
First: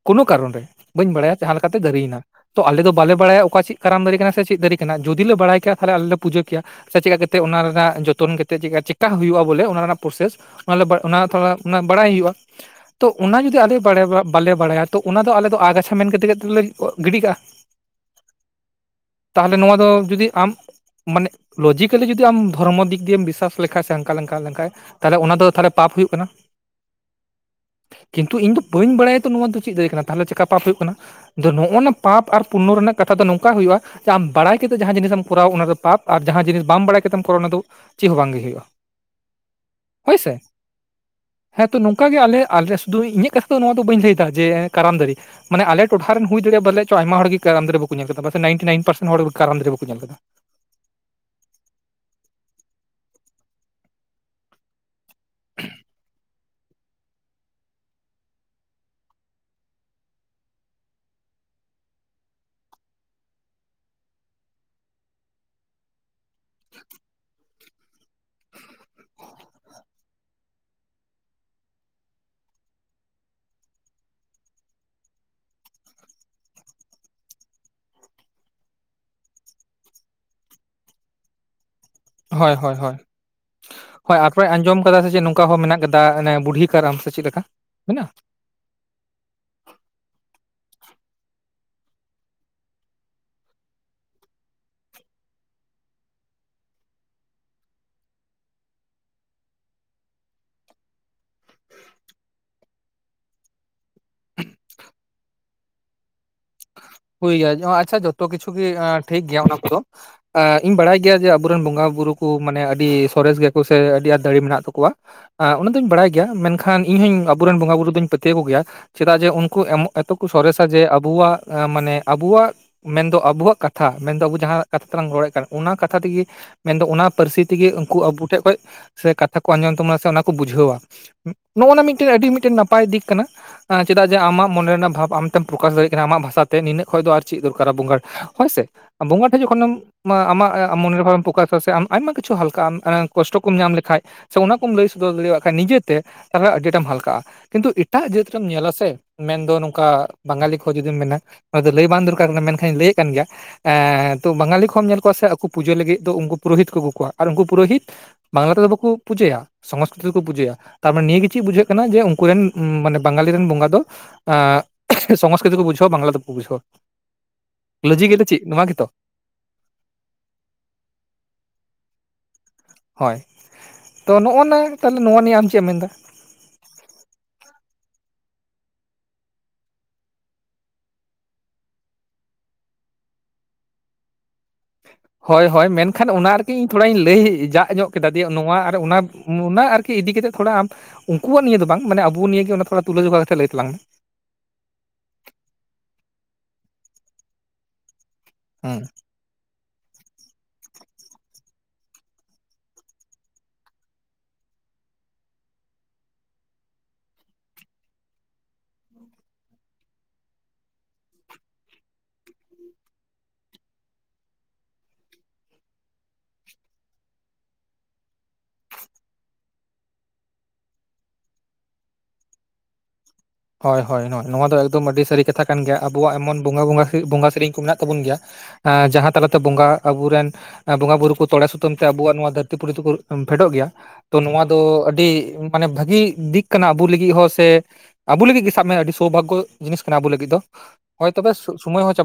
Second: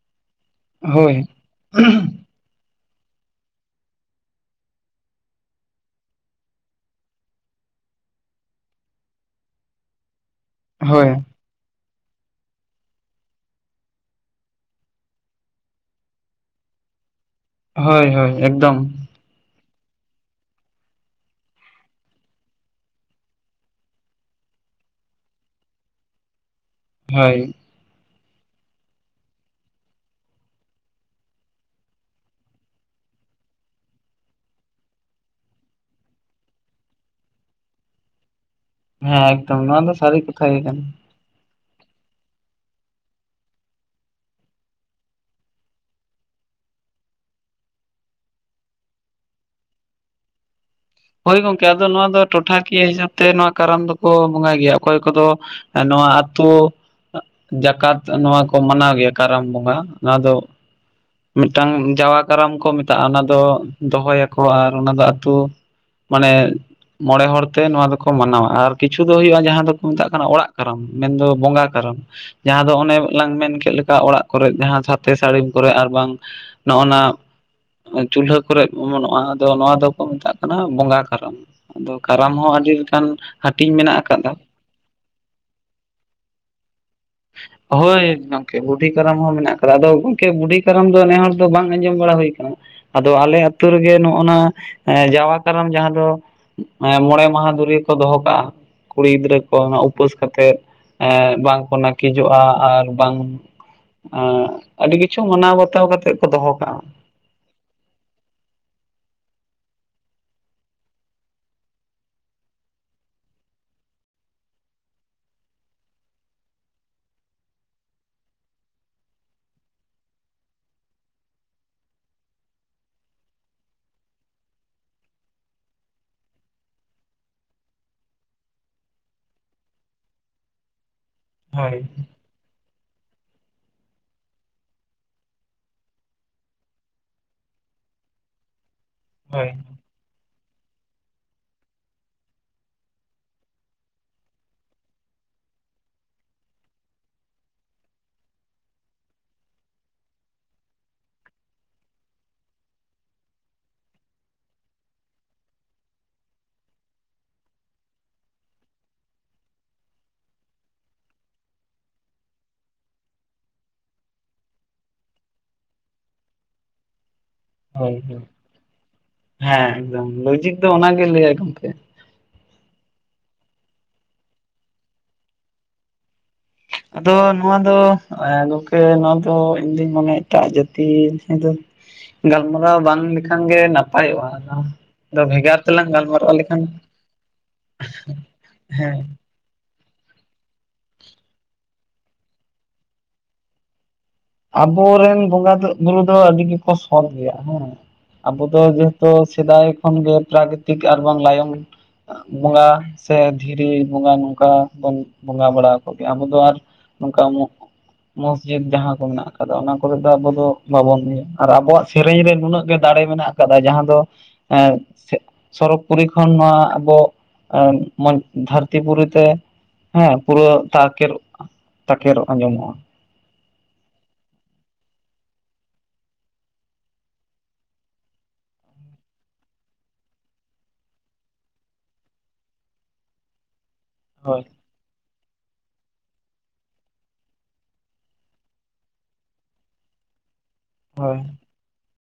ᱠᱳᱱᱳ ᱠᱟᱨᱚᱱ ᱨᱮ ᱵᱟᱹᱧ ᱦᱳᱭ ᱵᱟᱲᱟᱭᱟ ᱡᱟᱦᱟᱸᱞᱮᱠᱟᱛᱮ ᱫᱟᱨᱤᱭᱮᱱᱟ᱾ ᱛᱚ ᱟᱞᱮ ᱫᱚ ᱵᱟᱞᱮ ᱵᱟᱲᱟᱭᱟ ᱚᱠᱟ ᱪᱮᱫ ᱠᱟᱨᱟᱢ ᱫᱟᱨᱮ ᱠᱟᱱᱟ ᱥᱮ ᱪᱮᱫ ᱫᱟᱨᱮ ᱠᱟᱱᱟ ᱡᱩᱫᱤ ᱞᱮ ᱵᱟᱲᱟᱭ ᱠᱮᱭᱟ ᱛᱟᱦᱞᱮ ᱟᱞᱮ ᱞᱮ ᱯᱩᱡᱟᱹ ᱠᱮᱭᱟ᱾ ᱥᱮ ᱪᱮᱫᱠᱟ ᱠᱟᱛᱮᱫ ᱚᱱᱟ ᱨᱮᱱᱟᱜ ᱡᱚᱛᱚᱱ ᱠᱟᱛᱮᱫ ᱪᱮᱠᱟ ᱦᱩᱭᱩᱜᱼᱟ ᱵᱚᱞᱮ ᱚᱱᱟ ᱨᱮᱱᱟᱜ ᱯᱨᱚᱥᱮᱥ ᱚᱱᱟ ᱞᱮ ᱵᱟ ᱦᱳᱭ ᱚᱱᱟᱛᱚ ᱚᱱᱟ, ᱚᱱᱟ ᱵᱟᱲᱟᱭ ᱦᱩᱭᱩᱜᱼᱟ᱾ ᱛᱚ ᱚᱱᱟ ᱡᱩᱫᱤ ᱟᱞᱮ ᱵᱟᱲᱮ, ᱵᱟᱞᱮ ᱵᱟᱲᱟᱭᱟ ᱛᱚ ᱚᱱᱟᱫᱚ ᱟᱞᱮ ᱫᱚ ᱟᱜᱟᱪᱷᱟ ᱢᱮᱱ ᱠᱟᱛᱮ ᱜᱮᱛᱚᱞᱮ ᱜᱤᱰᱤ ᱠᱟᱜᱼᱟ᱾ ᱦᱳᱭ-ᱦᱳᱭ ᱮᱠᱫᱚᱢ᱾ ᱛᱟᱦᱚᱞᱮ ᱱᱚᱣᱟ ᱫᱚ ᱡᱩᱫᱤ ᱟᱢ ᱢᱟᱱᱮ ᱞᱚᱡᱤᱠᱮᱞᱤ ᱡᱩᱫᱤ ᱟᱢ ᱫᱷᱚᱨᱢᱚ ᱫᱤᱠ ᱫᱤᱭᱮᱢ ᱵᱤᱥ ᱥᱟᱥ ᱞᱮᱠᱷᱟᱡᱽ ᱥᱮ ᱦᱟᱝᱠᱟ ᱞᱮᱠᱟ ᱞᱮᱷᱟᱱ ᱛᱟᱦᱚᱞᱮ ᱚᱱᱟ ᱫᱚ ᱛᱦᱟᱞᱮ ᱯᱟᱯ ᱦᱩᱭᱩᱜ ᱠᱟᱱᱟ᱾ ᱦᱳᱭ᱾ ᱠᱤᱱᱛᱩ ᱤᱧ ᱫᱚ ᱵᱟᱹᱧ ᱵᱟᱲᱟᱭᱟ ᱛᱚ ᱱᱚᱣᱟ ᱫᱚ ᱪᱮᱫ ᱫᱟᱨᱮ ᱠᱟᱱᱟ ᱛᱟᱦᱚᱞᱮ ᱪᱮᱠᱟ ᱯᱟᱯ ᱦᱩᱭᱩᱜ ᱠᱟᱱᱟ᱾ ᱟᱫᱚ ᱱᱚᱜᱼᱱᱟ ᱯᱟᱯ ᱟᱨ ᱯᱩᱨᱱᱚ ᱨᱮᱱᱟᱜ ᱠᱟᱛᱷᱟ ᱫᱚ ᱱᱚᱝᱠᱟ ᱦᱩᱭᱩᱜᱼᱟ ᱟᱢ ᱵᱟᱲᱟᱭ ᱠᱟᱛᱮᱫ ᱡᱟᱦᱟᱸ ᱡᱤᱱᱤᱥ ᱮᱢ ᱠᱚᱨᱟᱣᱟ ᱚᱱᱟ ᱫᱚ ᱯᱟᱯ, ᱟᱨ ᱡᱟᱦᱟᱸ ᱡᱤᱱᱤᱥ ᱵᱟᱢ ᱵᱟᱲᱟᱭ ᱠᱟᱛᱮᱢ ᱠᱚᱨᱟᱣᱟ ᱚᱱᱟ ᱫᱚ ᱪᱮᱫ ᱦᱚᱸ ᱵᱟᱝᱜᱮ ᱦᱩᱭᱩᱜᱼᱟ᱾ ᱦᱮᱸ ᱮᱠᱫᱚᱢ ᱱᱚᱣᱟ ᱫᱚ ᱦᱳᱭ ᱥᱟᱹᱨᱤ ᱥᱮ ᱠᱟᱛᱷᱟ ᱜᱮ ᱠᱟᱱᱟ᱾ ᱦᱮᱸ ᱛᱚ ᱱᱚᱝᱠᱟ ᱟᱞᱮ ᱟᱞᱮ ᱥᱩᱫᱩ ᱤᱧᱟᱹᱜ ᱠᱟᱛᱷᱟ ᱱᱚᱣᱟ ᱫᱚ ᱵᱟᱹᱧ ᱞᱟᱹᱭᱫᱟ ᱡᱮ ᱠᱟᱨᱟᱢ ᱫᱟᱨᱮ ᱢᱟᱱᱮ ᱟᱞᱮ ᱴᱚᱴᱷᱟ ᱨᱮᱱ ᱦᱩᱭ ᱫᱟᱲᱮᱭᱟᱜ ᱯᱟᱞᱮ ᱪᱚ ᱟᱭᱢᱟ ᱦᱚᱲ ᱜᱮ ᱠᱟᱨᱟᱢ ᱫᱟᱨᱮ ᱵᱟᱠᱚ ᱧᱮᱞᱫᱟ ᱱᱟᱭᱤᱱᱴᱤ ᱱᱟᱭᱤᱱ ᱯᱟᱨᱥᱮᱱ ᱦᱚᱲ ᱠᱟᱨᱟᱢ ᱫᱟᱨᱮ ᱵᱟᱠᱚ ᱧᱮᱞ ᱟᱠᱟᱫᱟ᱾ ᱦᱳᱭ ᱜᱚᱝᱠᱮ ᱟᱫᱚ ᱱᱚᱣᱟ ᱫᱚ ᱴᱚᱴᱷᱟ ᱠᱤᱭᱟᱹ ᱦᱤᱥᱟᱹᱵ ᱛᱮ ᱱᱚᱣᱟ ᱠᱟᱨᱟᱢ ᱫᱚᱠᱚ ᱵᱚᱸᱜᱟᱭ ᱜᱮᱭᱟ, ᱚᱠᱚᱭ ᱠᱚᱫᱚ ᱱᱚᱣᱟ ᱟᱛᱳ ᱡᱟᱠᱟᱛ ᱱᱚᱣᱟ ᱠᱚ ᱢᱟᱱᱟᱣ ᱜᱮᱭᱟ ᱠᱟᱨᱟᱢ ᱵᱚᱸᱜᱟ ᱱᱚᱭᱟ ᱫᱚ ᱢᱤᱫᱴᱟᱝ ᱡᱟᱣᱟ ᱠᱟᱨᱟᱢ ᱠᱚ ᱢᱮᱛᱟᱜᱼᱟ ᱚᱱᱟ ᱫᱚ ᱫᱚᱦᱚᱭᱟᱠᱚ, ᱟᱨ ᱚᱱᱟ ᱫᱚ ᱟᱹᱛᱩ ᱢᱟᱱᱮ ᱢᱚᱲᱮ ᱦᱚᱲ ᱛᱮ ᱱᱚᱣᱟ ᱫᱚᱠᱚ ᱢᱟᱱᱟᱣᱟ, ᱟᱨ ᱠᱤᱪᱷᱩ ᱫᱚ ᱦᱩᱭᱩᱜᱼᱟ ᱡᱟᱦᱟᱸ ᱫᱚᱠᱚ ᱢᱮᱛᱟᱜ ᱠᱟᱱᱟ ᱚᱲᱟᱜ ᱠᱟᱨᱟᱢ ᱢᱮᱱ ᱵᱚᱸᱜᱟ ᱠᱟᱨᱟᱢ᱾ ᱡᱟᱦᱟᱸ ᱫᱚ ᱚᱱᱮ ᱞᱟᱝ ᱢᱮᱱ ᱠᱮᱫ ᱞᱮᱠᱟ ᱚᱲᱟᱜ ᱠᱚᱨᱮᱜ ᱡᱟᱦᱟᱸ ᱥᱟᱛᱮ ᱥᱟᱹᱲᱤᱢ ᱠᱚᱨᱮ ᱟᱨ ᱵᱟᱝ ᱱᱚᱜᱼ ᱱᱟ ᱪᱩᱞᱦᱟᱹ ᱠᱚᱨᱮᱜ ᱚᱢᱚᱱᱚᱜᱼᱟ ᱟᱫᱚ ᱱᱚᱣᱟ ᱫᱚᱠᱚ ᱢᱮᱛᱟᱜ ᱠᱟᱱᱟ ᱵᱚᱸᱜᱟ ᱠᱟᱨᱚᱢ᱾ ᱦᱳᱭ ᱦᱳᱭ ᱢᱮᱱᱟᱜ ᱦᱳᱭ, ᱟᱠᱟᱫᱟ ᱟᱯᱮ ᱟᱸᱡᱚᱢ ᱠᱟᱫᱟ ᱥᱮᱪᱮ ᱱᱚᱝᱠᱟ ᱦᱚᱸ ᱢᱮᱱᱟᱜ ᱠᱟᱫᱟ ᱵᱩᱰᱦᱤ ᱠᱟᱨᱟᱢ ᱥᱮ ᱪᱮᱫ ᱞᱮᱠᱟ, ᱢᱮᱱᱟᱜᱼᱟ? ᱦᱳᱭ ᱜᱚᱝᱠᱮ ᱵᱩᱰᱷᱤ ᱠᱟᱨᱟᱢ ᱦᱚᱸ ᱢᱮᱱᱟᱜ ᱠᱟᱫᱟ, ᱟᱫᱚ ᱜᱚᱝᱠᱮ ᱵᱩᱰᱷᱤ ᱠᱟᱨᱟᱢ ᱫᱚ ᱱᱮ ᱦᱚᱲ ᱫᱚ ᱵᱟᱝ ᱟᱸᱡᱚᱢ ᱵᱟᱲᱟ ᱦᱩᱭ ᱠᱟᱱᱟ᱾ ᱟᱫᱚ ᱟᱞᱮ ᱟᱹᱛᱩ ᱨᱮᱜᱮ ᱱᱚᱜᱼᱱᱟ ᱡᱟᱣᱟ ᱠᱟᱨᱟᱢ ᱡᱟᱦᱟᱸ ᱫᱚ ᱢᱚᱲᱮ ᱢᱟᱦᱟ ᱫᱷᱩᱨᱤ ᱠᱚ ᱫᱚᱦᱚ ᱠᱟᱜᱼᱟ᱾ ᱠᱩᱲᱤ ᱜᱤᱫᱽᱨᱟᱹ ᱠᱚ ᱩᱯᱟᱹᱥ ᱠᱟᱛᱮᱫ᱾ ᱮ ᱵᱟᱝᱠᱚ ᱱᱟᱹᱠᱤᱡᱚᱜᱼᱟ ᱟᱨ ᱵᱟᱝ ᱟᱹᱰᱤ ᱠᱤᱪᱷᱩ ᱢᱟᱱᱟᱣ ᱵᱟᱛᱟᱣ ᱠᱟᱛᱮᱫ ᱠᱚ ᱫᱚᱦᱚ ᱠᱟᱜᱼᱟ᱾ ᱦᱩᱭ ᱜᱮᱭᱟ ᱟᱪᱪᱷᱟ ᱡᱚᱛᱚ ᱠᱤᱪᱷᱩ ᱜᱮ ᱴᱷᱤᱠ ᱜᱮᱭᱟ ᱚᱱᱟ ᱠᱚᱫᱚ᱾ ᱤᱧ ᱵᱟᱲᱟᱭ ᱜᱮᱭᱟ ᱡᱮ ᱟᱵᱚᱨᱮᱱ ᱵᱚᱸᱜᱟ ᱵᱩᱨᱩ ᱠᱚ ᱢᱟᱱᱮ ᱟᱹᱰᱤ ᱥᱚᱨᱮᱥ ᱜᱮᱭᱟ ᱠᱚ ᱥᱮ ᱟᱹᱰᱤ ᱟᱸᱴ ᱫᱟᱲᱮ ᱢᱮᱱᱟᱜ ᱛᱟᱠᱚᱣᱟ ᱾ ᱚᱱᱟ ᱫᱩᱧ ᱵᱟᱲᱟᱭ ᱜᱮᱭᱟ ᱢᱮᱱᱠᱷᱟᱱ ᱤᱧ ᱦᱚᱧ ᱟᱵᱚᱨᱮᱱ ᱵᱚᱸᱜᱟ ᱵᱩᱨᱩ ᱫᱩᱧ ᱯᱟᱹᱛᱭᱟᱹ ᱟᱠᱚ ᱜᱮᱭᱟ ᱾ ᱪᱮᱫᱟᱜ ᱡᱮ ᱩᱱᱠᱩ ᱮᱢᱚ ᱮᱛᱚ ᱠᱚ ᱥᱚᱨᱮᱥᱟ ᱡᱮ ᱟᱵᱩᱣᱟᱜ ᱢᱟᱱᱮ ᱟᱵᱚᱣᱟᱜ ᱢᱮᱱᱫᱚ ᱟᱵᱚᱣᱟᱜ ᱠᱟᱛᱷᱟ ᱢᱮᱱᱫᱚ ᱟᱵᱚ ᱡᱟᱦᱟᱸ ᱠᱟᱛᱷᱟ ᱛᱮᱞᱟᱝ ᱨᱚᱲᱮᱫ ᱠᱟᱱᱟ ᱚᱱᱟ ᱠᱟᱛᱷᱟ ᱛᱮᱜᱮ ᱢᱮᱱᱫᱚ ᱚᱱᱟ ᱯᱟᱹᱨᱥᱤ ᱛᱮᱜᱮ ᱩᱱᱠᱩ ᱟᱵᱚ ᱴᱷᱮᱜ ᱠᱷᱚᱪ ᱥᱮ ᱠᱟᱛᱷᱟ ᱠᱚ ᱟᱸᱡᱚᱢ ᱛᱟᱢᱟ ᱥᱮ ᱚᱱᱟ ᱠᱚ ᱵᱩᱡᱷᱟᱹᱣᱟ᱾ ᱦᱳᱭ ᱱᱚᱜᱚᱱᱟ ᱢᱤᱫᱴᱮᱱ ᱟᱹᱰᱤ ᱢᱤᱫᱴᱮᱱ ᱱᱟ ᱯᱟᱭ ᱫᱤᱠ ᱠᱟᱱᱟ, ᱪᱮᱫᱟᱜ ᱡᱮ ᱟᱢᱟᱜ ᱢᱚᱱᱮ ᱨᱮᱱᱟᱜ ᱵᱷᱟᱵᱽ ᱟᱢ ᱛᱮᱢ ᱯᱨᱚᱠᱟᱥ ᱫᱟᱲᱮᱭᱟᱜ ᱠᱟᱱᱟ ᱟᱢᱟᱜ ᱵᱷᱟᱥᱟ ᱛᱮ ᱱᱤᱱᱟᱹᱜ ᱠᱷᱚᱪ ᱫᱚ ᱟᱨ ᱪᱮᱫ ᱫᱚᱨᱠᱟᱨᱟ ᱵᱚᱸᱜᱟ ᱦᱳᱭᱥᱮ, ᱵᱚᱸᱜᱟ ᱴᱷᱮᱱ ᱦᱳᱭ ᱡᱚᱠᱷᱚᱱᱮᱢ ᱟᱢᱟᱜ ᱢᱚᱱᱮᱨ ᱵᱷᱟᱵᱮᱢ ᱯᱨᱚᱠᱟᱥᱟ ᱥᱮ ᱟᱢ ᱟᱭᱢᱟ ᱠᱤᱪᱷᱩᱢ ᱦᱟᱞᱠᱟᱜ ᱟᱢ ᱠᱚᱥᱴᱚ ᱠᱚᱢ ᱧᱟᱢ ᱞᱮᱠᱷᱟᱪ ᱥᱮ ᱚᱱᱟ ᱠᱚᱢ ᱞᱟᱹᱭ ᱥᱚᱫᱚᱨ ᱫᱟᱲᱮᱭᱟᱜ ᱠᱷᱟᱪ ᱱᱤᱡᱮᱛᱮ ᱛᱟᱦᱞᱮ ᱟᱹᱰᱤ ᱴᱟᱢ ᱦᱟᱞᱠᱟᱜᱼᱟ ᱾ ᱠᱤᱱᱛᱩ ᱮᱴᱟᱜ ᱡᱟᱹᱛ ᱨᱮᱢ ᱧᱮᱞᱟ ᱥᱮ ᱢᱮᱱᱫᱚ ᱱᱚᱝᱠᱟ ᱵᱟᱝᱜᱟᱞᱤ ᱠᱚ ᱡᱩᱫᱤᱢ ᱢᱮᱱᱟ ᱱᱚᱣᱟ ᱫᱚ ᱞᱟᱹᱭ ᱵᱟᱝ ᱫᱚᱨᱠᱟᱨ ᱠᱟᱱᱟ ᱢᱮᱱᱠᱷᱟᱱᱤᱧ ᱞᱟᱹᱭᱮᱫ ᱠᱟᱱ ᱜᱮᱭᱟ ᱮ ᱛᱚ ᱵᱟᱝᱟᱞᱤ ᱠᱷᱚᱢ ᱧᱮᱞ ᱠᱚᱣᱟ ᱥᱮ ᱟᱠᱚ ᱯᱩᱡᱟᱹ ᱞᱟᱹᱜᱤᱫ ᱫᱚ ᱩᱱᱠᱩ ᱯᱩᱨᱳᱦᱤᱛ ᱠᱚ ᱟᱹᱜᱩ ᱠᱚᱣᱟ ᱟᱨ ᱩᱱᱠᱩ ᱯᱩᱨᱳᱦᱤᱛ ᱵᱟᱝᱞᱟ ᱛᱮᱫᱚ ᱵᱟᱠᱚ ᱯᱩᱡᱟᱹᱭᱟ ᱾ ᱥᱚᱝᱥᱠᱨᱤᱛ ᱛᱮᱠᱚ ᱯᱩᱡᱟᱹᱭᱟ ᱛᱟᱨᱢᱟᱱᱮ ᱱᱤᱭᱟᱹ ᱜᱮ ᱪᱮᱫ ᱵᱩᱡᱷᱟᱹᱜ ᱠᱟᱱᱟ ᱡᱮ ᱩᱱᱠᱩ ᱨᱮᱱ ᱢᱟᱱᱮ ᱵᱟᱝᱜᱟᱞᱤ ᱨᱮᱱ ᱵᱚᱸᱜᱟ ᱫᱚ ᱥᱚᱝᱥᱠᱨᱤᱛ ᱫᱚᱠᱚ ᱵᱩᱡᱷᱟᱹᱣᱟ ᱵᱟᱝᱞᱟ ᱫᱚ ᱵᱟᱠᱚ ᱵᱩᱡᱷᱟᱹᱣᱟ, ᱦᱳᱭ ᱞᱚᱡᱤ ᱜᱮ ᱦᱳᱭ ᱪᱮᱫ ᱱᱚᱣᱟ ᱜᱮᱛᱚ? ᱦᱮᱸ ᱮᱠᱫᱚᱢ ᱞᱚᱡᱤᱠ ᱫᱚ ᱚᱱᱟᱜᱮ ᱞᱟᱹᱭᱟᱭ ᱜᱚᱢᱠᱮ ᱾ ᱦᱳᱭ ᱛᱚ ᱱᱚᱜᱚᱱᱟ ᱛᱟᱦᱞᱮ ᱱᱚᱣᱟ ᱱᱤᱭᱟᱹ ᱟᱢ ᱪᱮᱫ ᱮᱢ ᱢᱮᱱᱫᱟ ᱟᱫᱚ ᱱᱚᱣᱟ ᱫᱚ ᱜᱚᱝᱠᱮ ᱱᱚᱣᱟ ᱫᱚ ᱤᱧᱫᱩᱧ ᱢᱚᱱᱮ ᱮᱴᱟᱜ ᱡᱟᱹᱛᱤ ᱫᱚ ᱜᱟᱞᱢᱟᱨᱟᱣ ᱵᱟᱝ ᱞᱮᱠᱷᱟᱱ ᱜᱮ ᱱᱟᱯᱟᱭᱚᱜᱼᱟ ᱫᱚ ᱦᱳᱭ ᱵᱷᱮᱜᱟᱨ ᱦᱳᱭ ᱛᱮᱞᱟᱝ ᱢᱮᱱᱠᱷᱟᱱ ᱚᱱᱟ ᱜᱟᱞᱢᱟᱨᱟᱣ ᱨᱮᱜᱤ ᱞᱮᱠᱷᱟᱱ ᱤᱧ ᱛᱷᱚᱲᱟᱧ ᱞᱟᱹᱭ ᱡᱟ ᱧᱚᱜ ᱠᱮᱫᱟ ᱫᱤᱭᱮ ᱱᱚᱣᱟ ᱟᱨ ᱚᱱᱟ ᱦᱮᱸ ᱚᱱᱟ ᱟᱨᱠᱤ ᱤᱫᱤ ᱠᱟᱛᱮᱫ ᱛᱷᱚᱲᱟ ᱟᱢ ᱩᱱᱠᱩᱣᱟᱜ ᱱᱤᱭᱮ ᱫᱚ ᱵᱟᱝ ᱢᱟᱱᱮ ᱟᱵᱚ ᱱᱤᱭᱮ ᱜᱮ ᱚᱱᱟ ᱛᱷᱟᱲᱟ ᱛᱩᱞᱟᱹ ᱡᱚᱠᱟ ᱠᱟᱛᱮᱫ ᱞᱟᱹᱭ ᱛᱟᱞᱟᱝ ᱢᱮ ᱾ ᱟᱵᱚᱨᱮᱱ ᱵᱚᱸᱜᱟ ᱫᱚ ᱵᱩᱨᱩ ᱫᱚ ᱟᱹᱰᱤ ᱜᱮᱠᱚ ᱥᱚᱛ ᱜᱮᱭᱟ ᱦᱮᱸ᱾ ᱟᱵᱚ ᱫᱚ ᱦᱩᱸ ᱡᱮᱦᱮᱛᱩ ᱥᱮᱫᱟᱭ ᱠᱷᱚᱱ ᱜᱮ ᱯᱨᱟᱠᱤᱛᱤᱠ ᱟᱨ ᱵᱟᱝ ᱞᱟᱭᱚᱝ, ᱵᱚᱸᱜᱟ ᱥᱮ ᱫᱷᱤᱨᱤ ᱵᱚᱸᱜᱟ ᱱᱚᱝᱠᱟ ᱵᱚᱱ ᱵᱚᱸᱜᱟ ᱵᱟᱲᱟ ᱟᱠᱚ ᱜᱮᱭᱟ ᱟᱵᱚ ᱫᱚ ᱟᱨ ᱱᱚᱝᱠᱟ ᱢᱚᱜ ᱢᱚᱥᱡᱤᱫ ᱡᱟᱦᱟᱸ ᱠᱚ ᱢᱮᱱᱟᱜ ᱟᱠᱟᱫᱟ ᱚᱱᱟ ᱠᱚᱨᱮᱜ ᱫᱚ ᱟᱵᱚ ᱫᱚ ᱵᱟᱵᱚᱱ ᱤᱭᱟᱹ ᱟᱨ ᱟᱵᱚᱣᱟᱜ ᱥᱮᱨᱮᱧ ᱨᱮ ᱱᱩᱱᱟᱹᱜ ᱜᱮ ᱫᱟᱲᱮ ᱢᱮᱱᱟᱜ ᱟᱠᱟᱫᱟ ᱡᱟᱦᱟᱸ ᱫᱚ ᱮᱸ ᱥᱮ ᱥᱚᱨᱚᱜᱽ ᱯᱩᱨᱤ ᱠᱷᱚᱱ ᱱᱚᱣᱟ ᱟᱵᱚ ᱟᱸ ᱢᱚᱸ ᱫᱷᱟᱹᱨᱛᱤ ᱯᱩᱨᱤ ᱛᱮ ᱦᱮᱸ, ᱯᱩᱨᱟᱹ ᱛᱟᱠᱮᱨᱚᱜ-ᱟ᱾ ᱛᱟᱠᱮᱨᱚᱜ ᱟᱸᱡᱚᱢᱚᱜᱼᱟ᱾ ᱦᱚᱭ ᱦᱚᱭ ᱱᱚᱣᱟ ᱱᱚᱣᱟ ᱫᱚ ᱮᱠᱫᱚᱢ ᱟᱹᱰᱤ ᱥᱟᱹᱨᱤ ᱠᱟᱛᱷᱟ ᱠᱟᱱ ᱜᱮᱭᱟ ᱟᱵᱚᱣᱟᱜ ᱮᱢᱚᱱ ᱵᱚᱸᱜᱟ ᱵᱚᱸᱜᱟ ᱥᱮ ᱵᱚᱸᱜᱟ ᱥᱮᱨᱮᱧ ᱠᱚ ᱢᱮᱱᱟᱜ ᱛᱟᱵᱚᱱ ᱜᱮᱭᱟ ᱮᱸ ᱡᱟᱦᱟᱸ ᱛᱟᱞᱟ ᱛᱮ ᱵᱚᱸᱜᱟ ᱟᱵᱚᱨᱮᱱ ᱮᱸ ᱵᱚᱸᱜᱟ ᱵᱩᱨᱩ ᱠᱚ ᱛᱚᱲᱮ ᱥᱩᱛᱟᱹᱢ ᱛᱮ ᱟᱵᱩᱣᱟᱜ ᱱᱚᱣᱟ ᱫᱷᱟᱹᱨᱛᱤ ᱯᱩᱨᱤ ᱛᱮᱠᱚ ᱮᱢ ᱯᱷᱮᱰᱚᱜ ᱜᱮᱭᱟ᱾ ᱛᱚ ᱱᱚᱣᱟ ᱦᱳᱭ ᱫᱚ ᱟᱹᱰᱤ ᱢᱟᱱᱮ ᱵᱷᱟᱹᱜᱤ ᱫᱤᱠ ᱠᱟᱱᱟ ᱟᱵᱚ ᱞᱟᱹᱜᱤᱫ ᱦᱚᱸ ᱥᱮ ᱟᱵᱩ ᱞᱟᱹᱜᱤᱫ ᱜᱮ ᱥᱟᱵ ᱢᱮ ᱟᱹᱰᱤ ᱥᱳᱵᱷᱟᱜᱜᱚ ᱡᱤᱱᱤᱥ ᱠᱟᱱᱟ ᱟᱵᱚ ᱞᱟᱹᱜᱤᱫ ᱫᱚ, ᱦᱚᱭ ᱦᱳᱭ ᱛᱚᱵᱮ ᱥᱩᱢᱟᱹᱭ ᱦᱚᱸ ᱪᱟᱵᱟ